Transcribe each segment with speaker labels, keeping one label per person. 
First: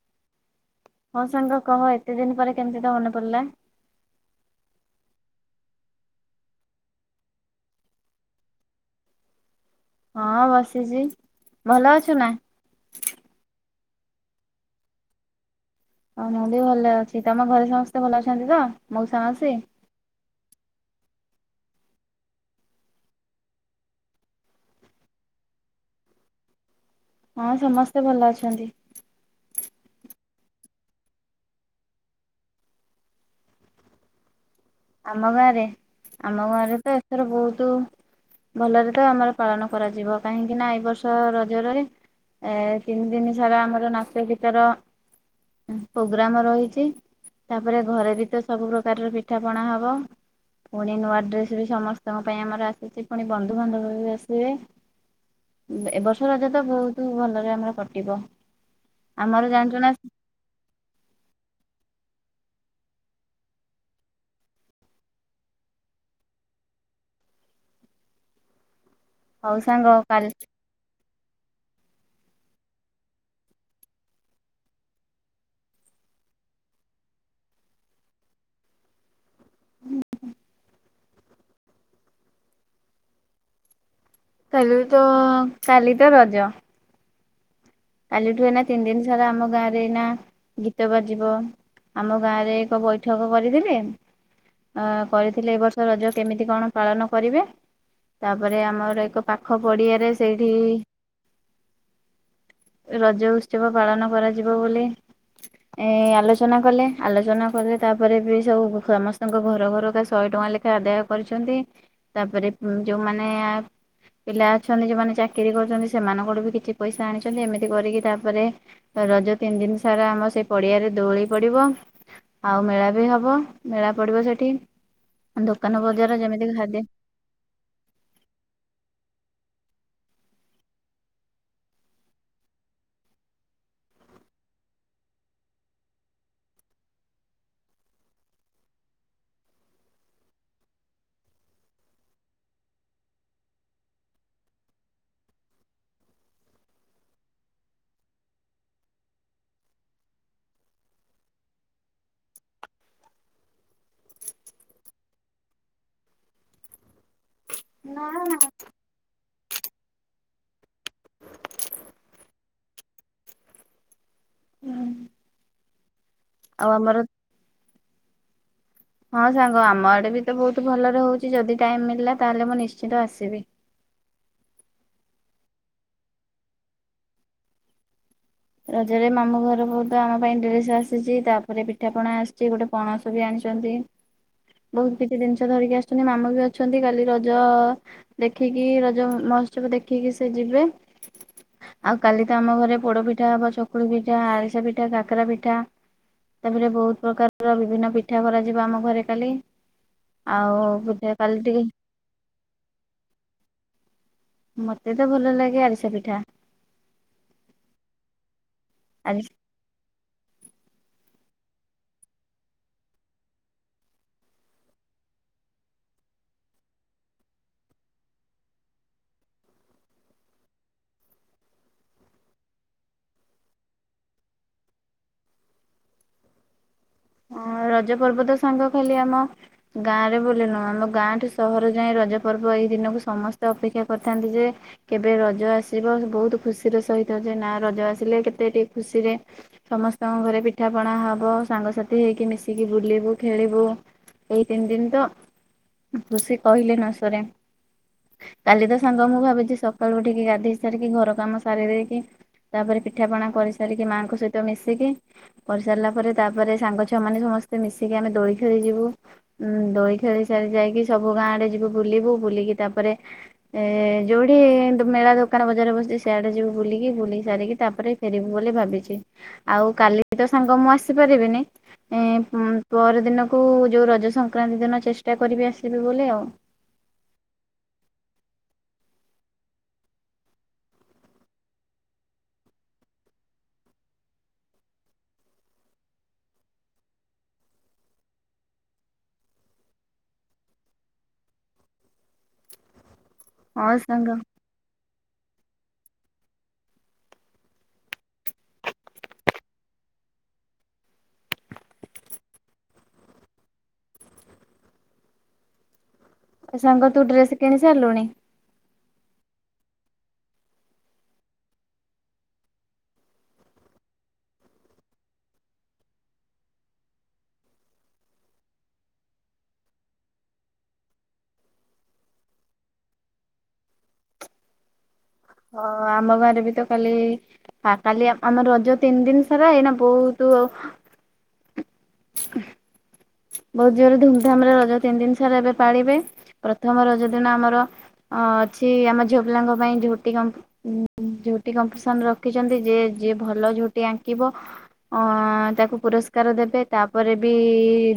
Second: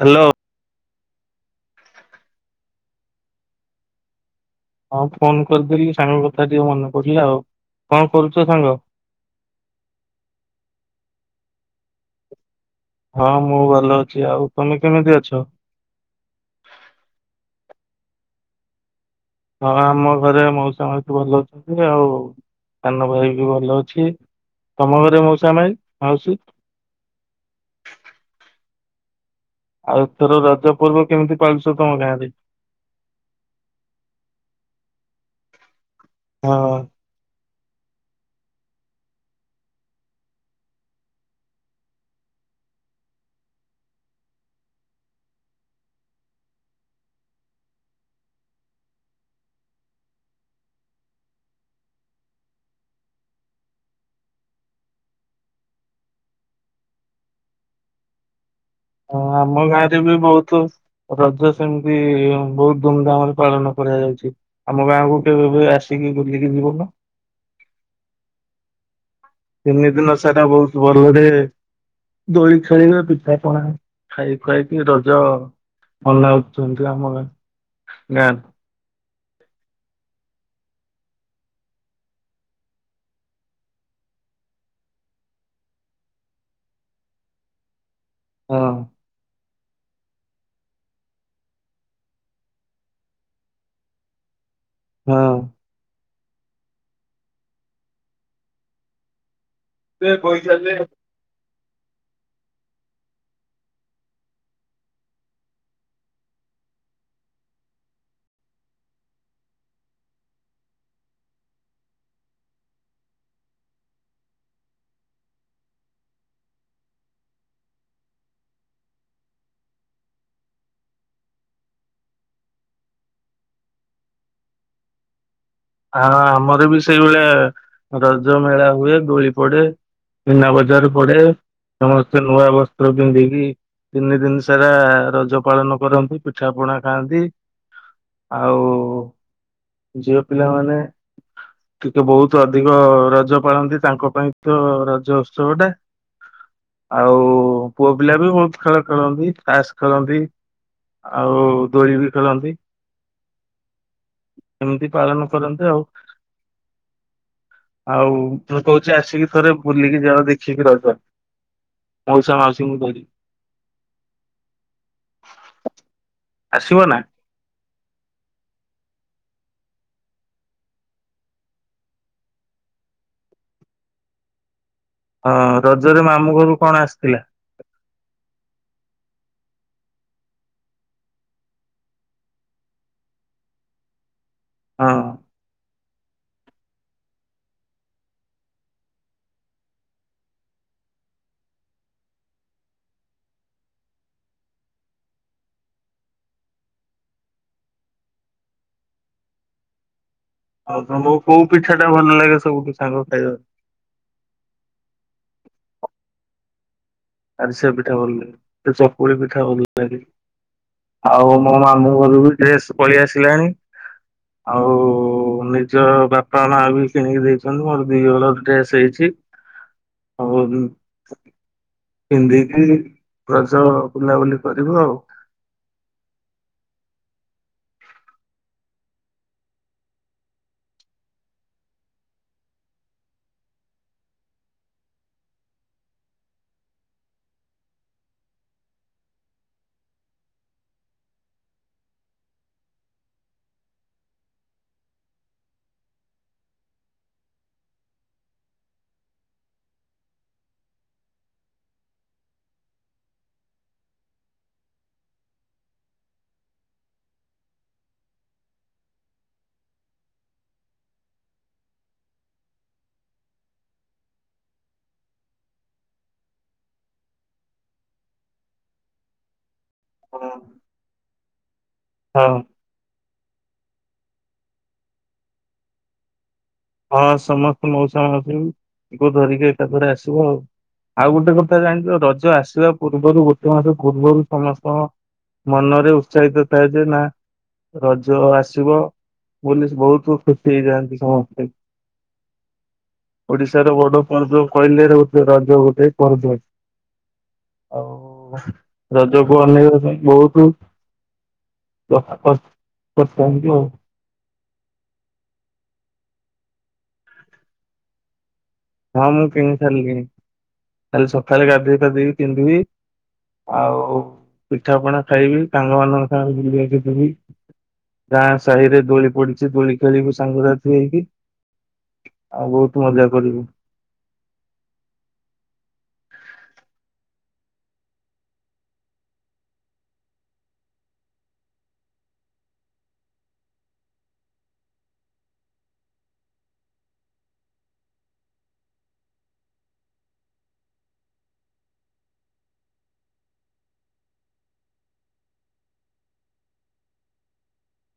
Speaker 1: Hello.
Speaker 2: ହଁ ସାଙ୍ଗ କହ! ଏତେ ଦିନ ପରେ କେମିତି ତୋର ମନେ ପଡିଲା।
Speaker 1: ହଁ ଫୋନ କରିଥିଲି, ସାଙ୍ଗ କଥା ଟିକେ ମନେ ପଡିଲା ଆଉ, କଣ କରୁଚ ସାଙ୍ଗ?
Speaker 2: ହଁ ବସିଛି, ଭଲ ଅଛୁ ନା।
Speaker 1: ହଁ ମୁଁ ଭଲ ଅଛି। ଆଉ ତମେ କେମିତି ଅଛ?
Speaker 2: ହ ମୁଁ ବି ଭଲରେ ଅଛି। ତମ ଘରେ ସମସ୍ତେ ଭଲ ଅଛନ୍ତି ତ ମଉସା ମାଉସୀ?
Speaker 1: ହଁ ଆମ ଘରେ ମଉସା ମାଉସୀ ଭଲ ଅଛନ୍ତି, ଆଉ ସାନ ଭାଇ ବି ଭଲ ଅଛି। ତମ ଘରେ ମଉସା, ମାଇଁ, ମାଉସୀ?
Speaker 2: ହଁ ସମସ୍ତେ ଭଲ ଅଛନ୍ତି।
Speaker 1: ଆଉ ଏଥର ରଜ ପର୍ବ କେମିତି ପାଳୁଚ ତମ ଗାଁ ରେ?
Speaker 2: ଆମ ଗାଁ ରେ, ଆମ ଗାଁ
Speaker 1: ହଁ
Speaker 2: ରେ ତ ଏଥର ବହୁତୁ ଭଲରେ ତ ଆମର ପାଳନ କରାଯିବ। କାହିଁକି ନା ଏଇ ବର୍ଷ ରଜରେ ଏ ତିନି ଦିନି ସାରା ଆମର ନାଚ ଗୀତର ପ୍ରୋଗ୍ରାମ ରହିଛି। ତାପରେ ଘରେ ବି ତ ସବୁ ପ୍ରକାରର ପିଠା ପଣା ହବ। ପୁଣି ନୂଆ ଡ୍ରେସ ବି ସମସ୍ତଙ୍କ ପାଇଁ ଆମର ଆସିଛି। ପୁଣି ବନ୍ଧୁବାନ୍ଧବ ବି ଆସିବେ। ଏ ବର୍ଷ ରଜ ତ ବହୁତ ଭଲରେ ଆମର କଟିବ।
Speaker 1: ହଁ
Speaker 2: ଆମର
Speaker 1: ଆମ
Speaker 2: ଜାଣିଛୁ ନା
Speaker 1: ଗାଁରେ ବି ବହୁତୁ ରଜ ସେମିତି ବହୁତ ଧୁମ୍ ଧାମ୍ ରେ ପାଳନ କରାଯାଉଛି। ଆମ ଗାଁକୁ କେବେବି ଆସିକି ବୁଲିକି ଯିବନ?
Speaker 2: ହଉ
Speaker 1: ତିନି
Speaker 2: ସାଙ୍ଗ
Speaker 1: ଦିନ
Speaker 2: କାଲି
Speaker 1: ସାରା ବହୁତ ଭଲରେ ଦୋଳି ଖେଳିଣ, ପିଠାପଣା ଖାଇ ଖୁଆଇକି ରଜ [unintelligible]
Speaker 2: ହୁଁ କାଲି ତ ରଜ। କାଲିଠୁ
Speaker 1: ହଁ
Speaker 2: ଏଇନା ତିନି ଦିନ ସାରା ଆମ ଗାଁରେ ଏଇନା ଗୀତ ବାଜିବ ଆମ ଗାଁରେ ଏକ ବୈଠକ କରିଥିଲେ। ଅ
Speaker 1: ହଁ।
Speaker 2: କରିଥିଲେ ଏ ବର୍ଷ ରଜ କେମିତି କଣ ପାଳନ କରିବେ, ତାପରେ ଆମର ଏକ ପାଖ ପଡିଆରେ ସେଇଠି
Speaker 1: ହଁ
Speaker 2: ରଜ ଉତ୍ସବ ପାଳନ କରାଯିବ ବୋଲି ଏ ଆଲୋଚନା କଲେ, ଆଲୋଚନା କଲେ ତାପରେ ବି ସବୁ ସମସ୍ତଙ୍କ ଘର ଘରକା ଶହେ ଟଙ୍କା ଲେଖା ଆଦାୟ କରିଚନ୍ତି। ତାପରେ ଯୋଉମାନେ ପିଲା ଅଛନ୍ତି ଯୋଉମାନେ ଚାକିରି କରୁଚନ୍ତି। ସେମାନଙ୍କଠୁ ବି କିଛି ପଇସା ଆଣିଛନ୍ତି। ଏମିତି କରିକି ତାପରେ ରଜ ତିନି ଦିନି ସାରା ଆମ ସେ ପଡିଆରେ ଦୋଳି ପଡିବ। ଆଉ ମେଳା ବି ହବ, ମେଳା ପଡ଼ିବ ସେଠି। ଦୋକାନ
Speaker 1: ଆ
Speaker 2: ବଜାର ଯେମିତି
Speaker 1: ଆମର ବି
Speaker 2: ଖାଦ୍ୟ
Speaker 1: ସେଇଭଳିଆ ରଜ ମେଳା ହୁଏ। ଦୋଳି ପଡେ। ମିନା ବଜାର ପଡେ, ସମସ୍ତେ ନୂଆ ବସ୍ତ୍ର ପିନ୍ଧିକି ତିନି ଦିନି ସାରା ରଜ ପାଳନ କରନ୍ତି, ପିଠା ପଣା ଖାଆନ୍ତି। ଆଉ ଝିଅ ପିଲାମାନେ ଟିକିଏ ବହୁତ ଅଧିକ ରଜ ପାଳନ୍ତି, ତାଙ୍କ ପାଇଁ ତ ରଜ ଉତ୍ସବ ଟା। ଆଉ, ପୁଅ ପିଲା ବି ବହୁତ ଖେଳ ଖେଳନ୍ତି ତାସ୍ ଖେଳନ୍ତି। ଆଉ ଦୋଳି ବି ଖେଳନ୍ତି। ଏମିତି ପାଳନ କରନ୍ତି ଆଉ, ଆଉ ଦୁ କହୁ ନିଜେଆସିକି ଥରେ ବୁଲିକି ଯାଅ ଦେଖିକି ରଜ ମଉସା ମାଉସୀଙ୍କୁ ଧରିି
Speaker 2: ଆଉ
Speaker 1: ଆସିବ ନା
Speaker 2: ଆମର ହଁ ସାଙ୍ଗ ଆମ ଆଡେ ବି ତ ବହୁତ ଭଲରେ ହଉଛି, ଯଦି ଟାଇମ ମିଳିଲା ତାହେଲେ ମୁଁ ନିଶ୍ଚିତ ଆସିବି।
Speaker 1: ହଁ ରଜରେ ମାମୁଁ ଘରୁ କଣ ଆସିଥିଲା?
Speaker 2: ରଜରେ, ମାମୁ ଘର ବହୁ ତ ଆମ ପାଇଁ ଡ୍ରେସ ଆସିଛି, ତାପରେ ପିଠାପଣା ଆସିଛି, ଗୋଟେ ପଣସ ବି ଆଣିଚନ୍ତି।
Speaker 1: ହଁ
Speaker 2: ବହୁତ କିଛି ଜିନିଷ ଧରିକି ଆ ଅଛନ୍ତି, ମାମୁଁ ବି ଅଛନ୍ତି କାଲି ରଜ ଦେଖିକି, ରଜ ମହୋତ୍ସବ ଦେଖିକି ସେ ଯିବେ। ଆଉ କାଲି ତ ଆମ ଘରେ ପୋଡ ପିଠା ହବ ଚକୁଳି ପିଠା, ଆରିସାପିଠା, କାକରା ପିଠା ତାପରେ ବହୁତ ପ୍ରକାରର ବିଭିନ୍ନ ପିଠା କରାଯିବ ଆମ ଘରେ କାଲି ଆଉ
Speaker 1: ତମକୁ
Speaker 2: [inaudible] କାଲି
Speaker 1: କୋଉ
Speaker 2: ଟିକେ
Speaker 1: ପିଠା ଟା ଭଲ ଲାଗେ ସବୁଠି ସାଗ ଖାଇବାକୁ
Speaker 2: ମତେ ତ ଭଲ ଲାଗେ, ଆରିସା ପିଠା
Speaker 1: ଆରିସା ପିଠା ଭଲଲାଗେ,
Speaker 2: ଆରିସା
Speaker 1: ଚକୁଳି ପିଠା ଭଲ ବେବି, ଆଉ ମୋ ମାମୁଁ ଘରୁ ବି ଡ୍ରେସ ପଳେଇ ଆସିଲାଣି ଆଉ ନିଜ ବାପା ମା ବି କିଣିକି ଦେଇଚନ୍ତି ମୋର ଦି ହଳ ଡ୍ରେସ ହେଇଛି। ହଉ, ଦୁନ ପିନ୍ଧିକି ରଜ ବୁଲାବୁଲି କରିବ ଆଉ
Speaker 2: ହ ରଜ ପର୍ବ ତ ସାଙ୍ଗ ଖାଲି ଆମ ଗାଁରେ ବୋଲି ନୁହ, ଆମ ଗାଁଠୁ ସହର ଯାଏ ରଜ ପର୍ବ ଏଇ ଦିନକୁ ସମସ୍ତେ ଅପେକ୍ଷା କରିଥାନ୍ତି ଯେ, କେବେ ରଜ ଆସିବ ବହୁତ ଖୁସିର ସହିତ ଯେ ନା ରଜ ଆସିଲେ କେତେ ଟିକେ ଖୁସିରେ ସମସ୍ତଙ୍କ ଘରେ ପିଠା ପଣା ହବ ସାଙ୍ଗସାଥୀ ଏ ହେଇକି ମିଶିକି ବୁଲିବୁ ଖେଳିବୁ ଏଇ ତିନି ଦିନ ତ ଖୁସି କହିଲେ ନ ସରେ କାଲି ତ ସାଙ୍ଗ ମୁଁ ଭାବିଛି ସକାଳୁ ଉଠିକି, ଗାଧେଇ ସାରିକି ଘର କାମ ସାରି ଦେଇ କି ତାପରେ ପିଠାପଣା କରିସାରିକି ମାଙ୍କ ସହିତ ମିଶିକି କରିସାରିଲା ପରେ ତାପରେ ସାଙ୍ଗ ଛୁଆ ମାନେ ସମସ୍ତେ ମିଶିକି ଆମେ ଦୋଳି ଖେଳି ଯିବୁ। ଉୁଁ, ଦୋଲି ଖେଳି ସାରି ଯାଇକି ସବୁ ଗାଁ ଆଡେ ଯିବୁ ବୁଲିବୁ ବୁଲିକି ତାପରେ ଏ ଯୋଉଠି ମେଳା ଦୋକାନ ବଜାର ବସିଛି ସେଆଡେ ଯିବୁ ବୁଲିକି ବୁଲିକି ସାରିକି ତାପରେ ଫେରିବୁ ବୋଲି ଭାବିଛି, ଆଉ କାଲି ତ
Speaker 1: ଆଉ
Speaker 2: ସାଙ୍ଗ ମୁଁ ଆସିପାରିବିନି। ଏ
Speaker 1: ହଁ।
Speaker 2: ପର ଦିନକୁ ଯଉ ରଜ ସଂକ୍ରାନ୍ତି ଦିନ ଚେଷ୍ଟା କରିବି ଆସିବି ବୋଲି ଆଉ
Speaker 1: ହଁ ସମସ୍ତେ ମଉସା ମାଉସୀଙ୍କୁ ଧରିକି ଏକାଥରେ ଆସିବ ଆଉ ଆଉ ଗୋଟେ କଥା ଜାଣିଛ ରଜ ଆସିବା ପୂର୍ବରୁ ଗୋଟେ ମାସ ପୂର୍ବରୁ ସମସ୍ତଙ୍କ ମନରେ ଉତ୍ସାହିତ ଥାଏ ଯେ, ନା ରଜ ଆସିବ ବୋଲି ବହୁତ ଖୁସି ହେଇଯାଆନ୍ତି ସମସ୍ତେ ଓଡିଶାର
Speaker 2: ହଁ
Speaker 1: ବଡ
Speaker 2: ସାଙ୍ଗ।
Speaker 1: ପର୍ବ କହିଲେ, ର ରଜ ଗୋଟିଏ ପର୍ବ। ଆଉ ରଜକୁ ଅନେଇବା ପାଇଁ ବହୁତ ସ୍ ଥାକସ [inaudible]
Speaker 2: ସାଙ୍ଗ ତୁ ଡ୍ରେସ କିଣି ସାରିଲୁଣି।
Speaker 1: ହଁ ମୁଁ କିଣି ସାରିଲିଣି। କାଲି ସକାଳେ ଗାଧୋଇ ପାଧେଇ ପିନ୍ଧିବି। ଆଉ ପିଠା ପଣା ଖାଇବି। ସାଙ୍ଗ ମାନଙ୍କ ସାଙ୍ଗେ ବୁଲିବାକୁ ଯିବି। ଗାଁ ସାହି ରେ ଦୋଳି ପଡିଛି ଦୋଳି ଖେଳିବୁ ସାଙ୍ଗ ସାଥି ହେଇକି। ଆଉ ବହୁତ ମଜା କରିବୁ।
Speaker 2: ହଁ ଆମ ଗାଁରେ ବି ତ କାଲି କାଲି ଆମର ରଜ ତିନି ଦିନ ସାରା ଏଇନା ବହୁତ ବହୁତ ଜୋରରେ ଧୁମଧାମରେ ରଜ ତିନି ଦିନ ସାରା ଏବେ ପାଳିବେ। ପ୍ରଥମ ରଜ ଦିନ ଆମର ଅଁ ଅଛି ଆମ ଝିଅ ପିଲାଙ୍କ ପାଇଁ ଝୋଟି କର୍ମ୍ପଡି ଉ ଝୁଟି କମ୍ପିଡିସନ ରଖିଛନ୍ତି। ଯିଏ, ଯିଏ ଭଲ ଝୁଟି ଆଙ୍କିବ ଅ ତାକୁ ପୁରସ୍କାର ଦେବେ ତାପରେ ବି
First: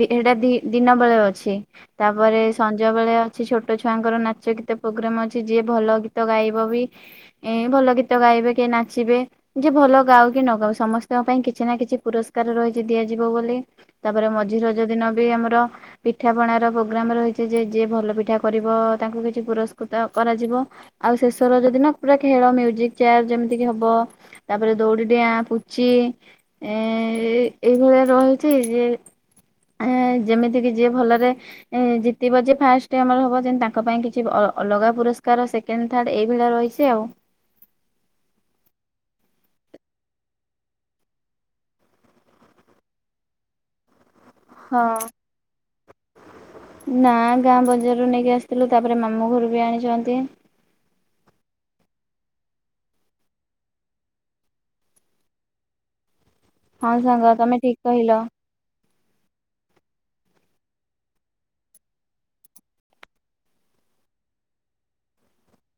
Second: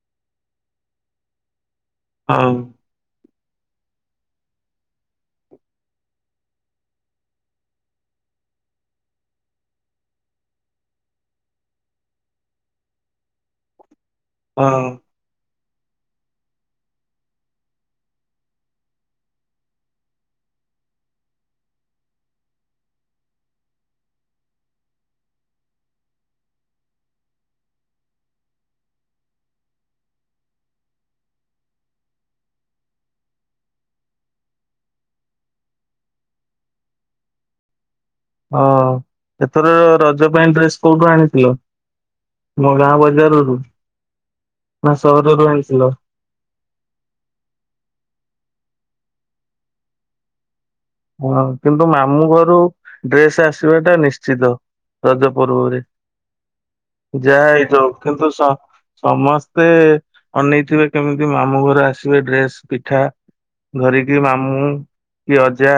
Speaker 2: ସେଇଟା ଦିନ ବେଳେ ଅଛି। ତାପରେ
Speaker 1: ହଉ
Speaker 2: ସନ୍ ସଞ୍ଜବେଳେ ଅଛି ଛୋଟ ଛୁଆଙ୍କର ନାଚ ଗୀତ ପ୍ରୋଗ୍ରାମ ଅଛି। ଯିଏ ଭଲ ଗୀତ ଗାଇବ ବି ଏ ଭଲ ଗୀତ ଗାଇବେ କି ନାଚିବେ ଯେ ଭଲ ଗାଉ କି ନ ଗାଉ ସମସ୍ତଙ୍କ ପାଇଁ କିଛି ନା କିଛି ପୁରସ୍କାର ରହିଛି ଦିଆଯିବ ବୋଲି। ତାପରେ ମଝି ରଜ
Speaker 1: ହଁ।
Speaker 2: ଦିନ ବି ଆମର ପିଠା ପଣାର ପ୍ରୋଗ୍ରାମ ରହିଛି। ଯେ ଯିଏ ଭଲ ପିଠା କରିବ ତାଙ୍କୁ କିଛି ପୁରସ୍କୃତ କରାଯିବ। ଆଉ ଶେଷ ରଜ ଯଦି ନା ପୁରା ଖେଳ ମ୍ୟୁଜିକ ଚେୟାର ଯେମିତି ହବ ତାପରେ ଦୌଡି ଡିଆଁ, ପୁଚି ଏ ଏଇଭଳିଆ ରହିଛି ଯେ ଏ ଯେମିତି କିି ଯିଏ ଭଲରେ ଜିତିବ ଯେ ଫାଷ୍ଟ ଆମର ହବ, ଯେମିତି ତାଙ୍କ ପାଇଁ କିଛି ଅ-ଅଲଗା ପୁରସ୍କାର ସେ ସେକେଣ୍ଡ, ଥାର୍ଡ଼ ଏଇ ଭଳିଆ ରହିଛି ଆଉ।
Speaker 1: ହଁ ଏଥର ରଜ ପାଇଁ ଡ୍ରେସ କୋଉଠୁ ଆଣିଥିଲ? ମୋ ଗାଁ ବଜାରରୁ ନା
Speaker 2: ହଁ।
Speaker 1: ସହରରୁ ଆଣିଥିଲ?
Speaker 2: ନା ଗାଁ ବଜାରରୁ ନେଇକି ଆସିଥିଲୁ ତାପରେ ମାମୁ ଘରୁ ବି ଆଣିଛନ୍ତି।
Speaker 1: ହଁ କିନ୍ତୁ ମାମୁଁ ଘରୁ ଡ୍ରେସ ଆସିବା ଟା ନିଶ୍ଚିତ ରଜ ପୂର୍ବରେ।
Speaker 2: ହଁ ସାଙ୍ଗ
Speaker 1: ଯାହା
Speaker 2: ତମେ ଠିକ
Speaker 1: ହେଇପାଉ
Speaker 2: କହିଲ।
Speaker 1: କିନ୍ତୁ ସ ସମସ୍ତେ ଅନେଇଥିବେ କେମିତି ମାମୁଁ ଘର ଆସିବେ ଡ୍ରେସ, ପିଠା। ଧରିକି ମାମୁଁ ମୁଁ କିଏ ଅଛ ଯା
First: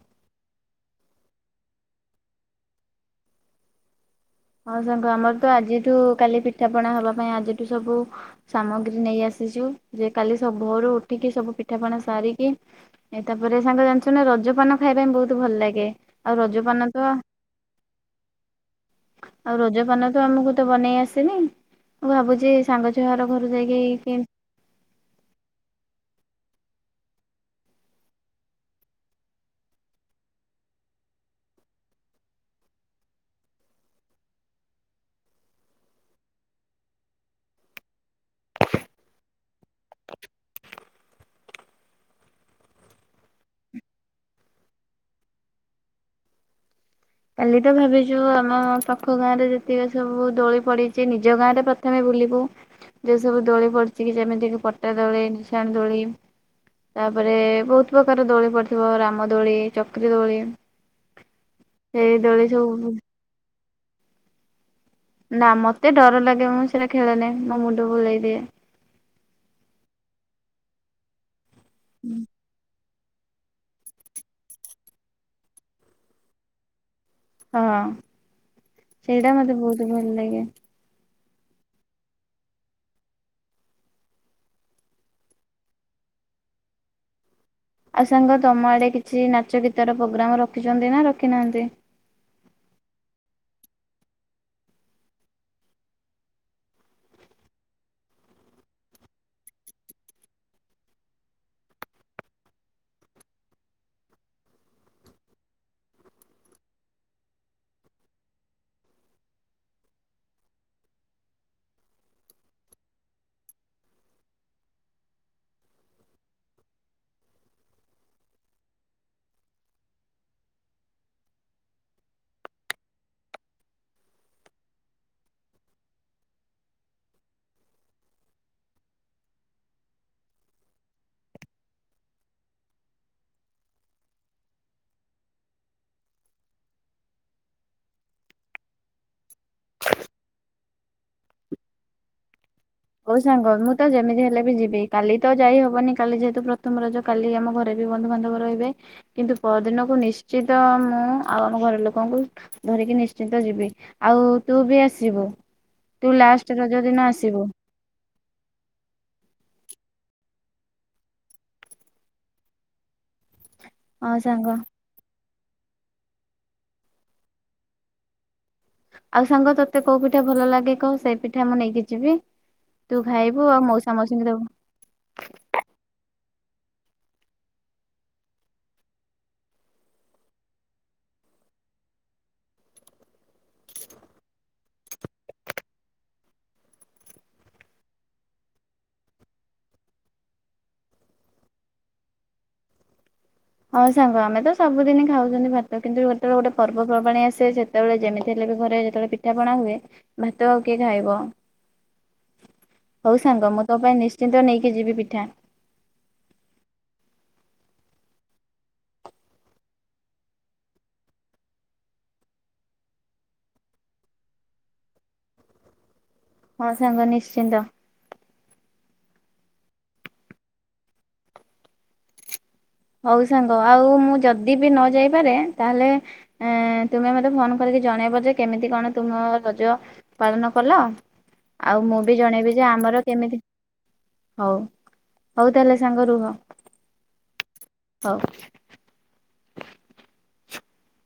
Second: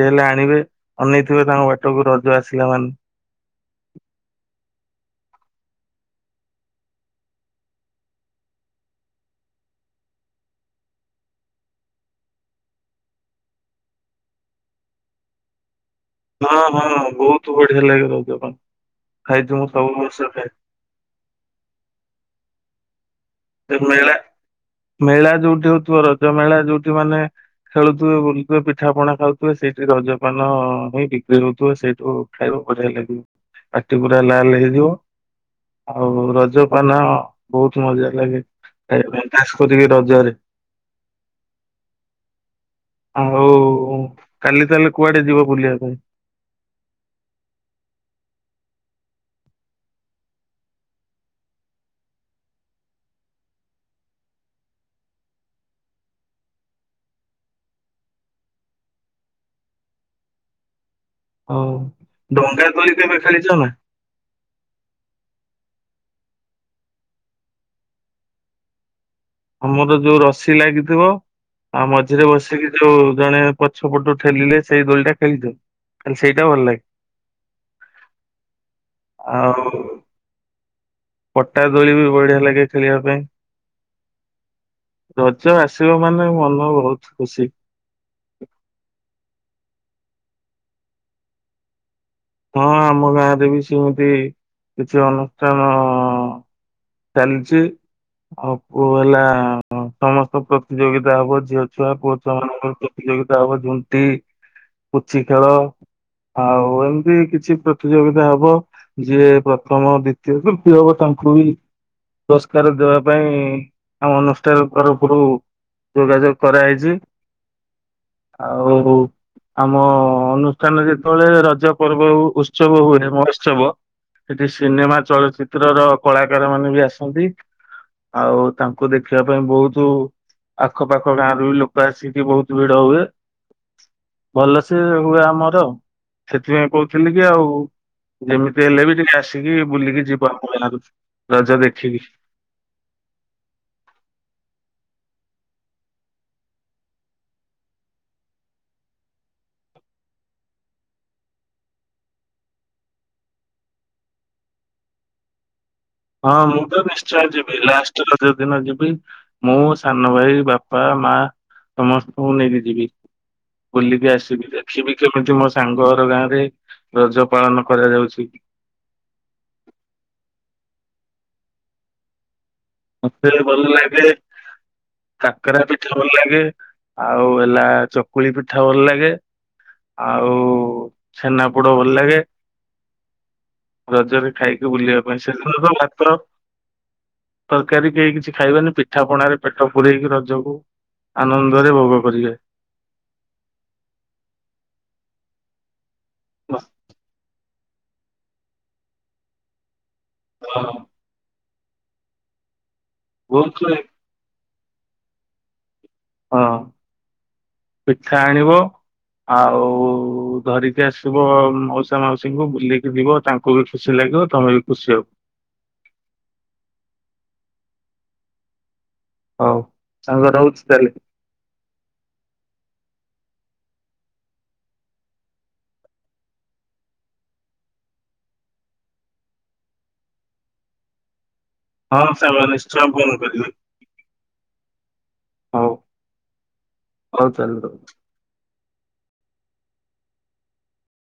Speaker 1: ଯିଏ ହେଲେ ଆଣିବେ ଅନେଇଥିବେ ତାଙ୍କ ବାଟକୁ ରଜ ଆସିଲା ମାନେ।
Speaker 2: ହଁ ସାଙ୍ଗ ଆମର ତ ଆଜିଠୁ କାଲି ପିଠାପଣା ହବା ପାଇଁ ଆଜିଠୁ ସବୁ ସାମଗ୍ରୀ ନେଇ ଆସିଛୁ। ଯେ, କାଲି ସବୁ ଭୋରୁ ଉଠିକି ସବୁ ପିଠାପଣା ସାରିକି ଏ ତାପରେ ସାଙ୍ଗ ଜାଣିଛୁ ନା ରଜପାନ ଖାଇବା ପାଇଁ ବହୁତ ଭଲ ଲାଗେ। ଆଉ
Speaker 1: ହଁ
Speaker 2: ରଜପାନ
Speaker 1: ହଁ
Speaker 2: ତ
Speaker 1: ବହୁତ ବଢିଆ ଲାଗେ ରଜ ପାନ। ଖାଇଛି
Speaker 2: ଆଉ
Speaker 1: ମୁଁ ସବୁ
Speaker 2: ରଜପାନ
Speaker 1: ବର୍ଷ
Speaker 2: ତ
Speaker 1: ଖାଏ।
Speaker 2: ଆମକୁ ତ ବନେଇ ଆସେନି ମୁଁ ଭାବୁଛି ସାଙ୍ଗ ଛୁଆର ଘରୁ
Speaker 1: ସେ
Speaker 2: ଯାଇକି
Speaker 1: ମେଳା
Speaker 2: କିଣି
Speaker 1: ମେଳା ଯୋଉଠି ହଉଥିବ, ରଜ ମେଳା ଯୋଉଠି ମାନେ ଖେଳୁଥିବେ, ବୁଲୁଥିବେ, ପିଠା ପଣା ଖାଉଥିବେ, ସେଇଠି ରଜପାନ ହିଁ ବିକ୍ରି ହଉଥିବେ ସେଇଠୁ ଖାଇବ ବଢ଼ିଆ ଲାଗିବ ପାଟି ପୁରା ଲାଲ ହେଇଯିବ ଆଉ ରଜ ପାନ ବହୁତ ମଜା ଲାଗେ ଖାଇବା ପାଇଁ, ଖାସ୍ କରିକି ରଜରେ ଆଉ କାଲି ତାହେଲେ କୁଆଡେ ଯିବ ବୁଲିବା ପାଇଁ?
Speaker 2: କାଲି ତ ଭାବିଛୁ ଆମ ପାଖ ଗାଁ ରେ ଯେତିକି ସବୁ ଦୋଳି ପଡିଛି ନିଜ ଗାଁ ରେ ପ୍ରଥମେ ବୁଲିବୁ। ଯେ ସବୁ ଦୋଳି ପଡିଛି କି ଯେମିତି କି ପଟା ଦୋଳି, ନିସାଣ ଦୋଳି, ତାପରେ ବହୁତ ପ୍ରକାର ଦୋଳି ପଡ଼ିଥିବ। ରାମଦୋଳି, ଚକ୍ରି ଦୋଳି,
Speaker 1: ହଉ
Speaker 2: ସେଇ ଦୋଳି
Speaker 1: ଡଙ୍ଗା
Speaker 2: ସବୁ
Speaker 1: କରି କେବେ ଖେଳିଛ ନା?
Speaker 2: ନା ମତେ ଡର ଲାଗେ ମୁଁ ସେଇଟା ଖେଳନାହିଁ ମୋ ମୁଣ୍ଡ ବୁଲେଇ ଦିଏ।
Speaker 1: ଆମର ଯୋଉ ରସି ଲାଗିଥିବ ଆଉ ମଝିରେ ବସିକି ଯୋଉଁ ଜଣେ ପଛ ପଟୁ ଠେଲିଲେ ସେଇ ଦୋଳିଟା ଖେଳିଚୁ? ସେଇଟା ଭଲ ଲାଗେ।
Speaker 2: ହଁ ସେଇଟା ମତେ
Speaker 1: ଆଉ
Speaker 2: ବହୁତ୍ ଭଲ ଲାଗେ।
Speaker 1: ପଟା ଦୋଳି ବି ବଢିଆ ଲାଗେ ଖେଳିବା ପାଇଁ। ରଜ ଆସିବ ମାନେ ମନ ବହୁତ୍ ଖୁସି।
Speaker 2: ଆଉ ସାଙ୍ଗ ତମ ଆଡ଼େ କିଛି ନାଚ ଗୀତର ପ୍ରୋଗ୍ରାମ ରଖିଚନ୍ତି ନା ରଖିନାହାନ୍ତି?
Speaker 1: ହଁ ଆମ ଗାଁରେ ବି ସେମିତି କିଛି ଅନୁଷ୍ଠାନ ଚାଲିଚି। ଆଉ କଉ ହେଲା ସମସ୍ତ ପ୍ରତିଯୋଗିତା ହବ ଝିଅ ଛୁଆ ପୁଅ ଛୁଆ ମାନଙ୍କ ପ୍ରତିଯୋଗିତା ହବ ଝୁଣ୍ଟି, ପୁଚି ଖେଳ ଆଉ ଏମିତି କିଛି ପ୍ରତିଯୋଗିତା ହବ। ଯିଏ ପ୍ରଥମ, ଦ୍ଵିତୀୟ, ତୃତୀୟ ହବ ତାଙ୍କୁ ବି ପୁରସ୍କାର ଦେବା ପାଇଁ ଆମ ଅନୁଷ୍ଠାନ ତରଫରୁ ଯୋଗାଯୋଗ କରାହେଇଚି ଆଉ ଆମ ଅନୁଷ୍ଠାନ ଯେତେବଳେ ରଜ ପର୍ବ ଉ-ଉତ୍ସବ ହୁଏ ମହୋତ୍ସବ ସେଠି ସିନେମା ଚଳଚିତ୍ର ର କଳାକାର ମାନେ ବି ଆସନ୍ତି। ଆଉ ତାଙ୍କୁ ଦେଖିବା ପାଇଁ ବହୁତୁ ଆଖପାଖ ଗାଁରୁ ବି ଲୋକ ଆସିକି ବହୁତୁ ଭିଡ ହୁଏ। ଭଲ ସେ ହୁଏ ଆମର ସେଥିପାଇଁ କହୁଥିଲି କି ଆଉ ଯେମିତି ହେଲେ ବି ଟିକେ ଆସିକି ବୁଲିକି ଯିବ ଆମ ଗାଁରୁ ରଜ ଦେଖିକି।
Speaker 2: ହଉ ସାଙ୍ଗ ମୁଁ ତ ଯେମିତି ହେଲେ ବି ଯିବି କାଲି ତ ଯାଇ ହବନି କାଲି ଯେହେତୁ ପ୍ରଥମ ରଜ। କାଲି ଆମ ଘରେ ବି ବନ୍ଧୁବାନ୍ଧବ ରହିବେ। କିନ୍ତୁ ପରଦିନକୁ ନିଶ୍ଚିତ ମୁଁ ଆଉ ଆମ ଘର ଲୋକଙ୍କୁ ଧରିକି ନିଶ୍ଚିନ୍ତ ଯିବି ଆଉ ତୁ ବି ଆସିବୁ। ତୁ
Speaker 1: ହଁ
Speaker 2: ଲାଷ୍ଟ
Speaker 1: ମୁଁ
Speaker 2: ରଜ
Speaker 1: ତ
Speaker 2: ଦିନ
Speaker 1: ନିଶ୍ଚୟ
Speaker 2: ଆସିବୁ
Speaker 1: ଯିବି ଲାଷ୍ଟ୍ ଷ୍ଟ ରଜଦିିନ ଯିବି ମୁଁ, ସାନ ଭାଇ, ବାପା, ମା ସମସ୍ତଙ୍କୁ ନେଇକି ଯିବି ବୁଲିକି
Speaker 2: ହଁ ସାଙ୍ଗ
Speaker 1: ଆସିବି ଦେଖିବି କେମତି ମୋ ସାଙ୍ଗ ହର ଗାଁ ରେ ରଜ ପାଳନ କରାଯାଉଚି।
Speaker 2: ଆଉ ସାଙ୍ଗ ତତେ କଉ ପିଠା ଭଲ ଲାଗେ କହ ସେଇ ପିଠା ମୁଁ ନେଇକି ଯିବି। ତୁ ଖାଇବୁ ଆଉ ମଉସା ମାଉସୀଙ୍କୁ ଦବୁ।
Speaker 1: କାକେରା ପିଠା ଭଲ ଲାଗେ ଆଉ ହେଲା ଚକୁଳି ପିଠା ଭଲ ଲାଗେ। ଆଉ ଛେନାପୋଡ ଭଲ ଲାଗେ। ରଜରେ ଖାଇକି ବୁଲିବା ପାଇଁ [unintelligible] ତରକାରୀ କେହି କିଛି ଖାଇବେନି ପିଠା ପଣାରେ ପେଟ ପୁରେଇକି ରଜକୁ ଆନନ୍ଦରେ ଭୋଗ କରିବେ।
Speaker 2: ହଁ ସାଙ୍ଗ ଆମେ ତ ସବୁଦିନି ଖାଉଚନ୍ତି ଭାତ କିନ୍ତୁ ଯେତେବେଳେ ଗୋଟେ
Speaker 1: ମସ୍ତ।
Speaker 2: ପର୍ବପର୍ବାଣି ଆସେ ସେ ସେତେବେଳେ ଯେମିତି ହେଲେ ବି ଘରେ ଯେତେବେଳେ ପିଠା ପଣା ହୁଏ ଭାତ ଆଉ କିଏ ଖାଇବ। ହଉ ସାଙ୍ଗ
Speaker 1: ବହୁତ
Speaker 2: ମୁଁ ତ ପାଇଁ ନିଶ୍ଚିନ୍ତ ନେଇକି ଯିବି ପିଠା।
Speaker 1: ହଁ ପିଠା ଆଣିବ ଆଉ ଧରିକି ଆସିବ ମାଉସା ମାଉସୀଙ୍କୁ ବୁଲିକି ଯିବ ତାଙ୍କ୍ ତାଙ୍କୁ ବି ଖୁସି ଲାଗିବ ତମେ ବି ଖୁସି ହବ।
Speaker 2: ହଁ ସାଙ୍ଗ ନିଶ୍ଚିନ୍ତ।
Speaker 1: ହଉ ସାଙ୍ଗ ରହୁଚି ତାହେଲେ।
Speaker 2: ହଉ ସାଙ୍ଗ ଆଉ ମୁଁ ଯଦି ବି ନ ଯାଇପାରେ ତାହେଲେ ଏଁ ତୁମେ ମତେ ଫୋନ୍ କରିକି ଜଣେଇବ ଯେ କେମିତି କଣ ତୁମ ରଜ ପାଳନ କଲ। ଆଉ ମୁଁ
Speaker 1: ହଁ
Speaker 2: ବି
Speaker 1: ସାଙ୍ଗ
Speaker 2: ଜଣେଇବି ଯେ
Speaker 1: ନିଶ୍ଚୟ
Speaker 2: ଆମର
Speaker 1: ଫୋନ
Speaker 2: କେମିତି
Speaker 1: କରିବି
Speaker 2: -ହଉ- ହଉ ତାହେଲେ ସାଙ୍ଗ ରୁହ।
Speaker 1: ହଉ ତାହାହେଲେ [unintelligible]
Speaker 2: ହଉ,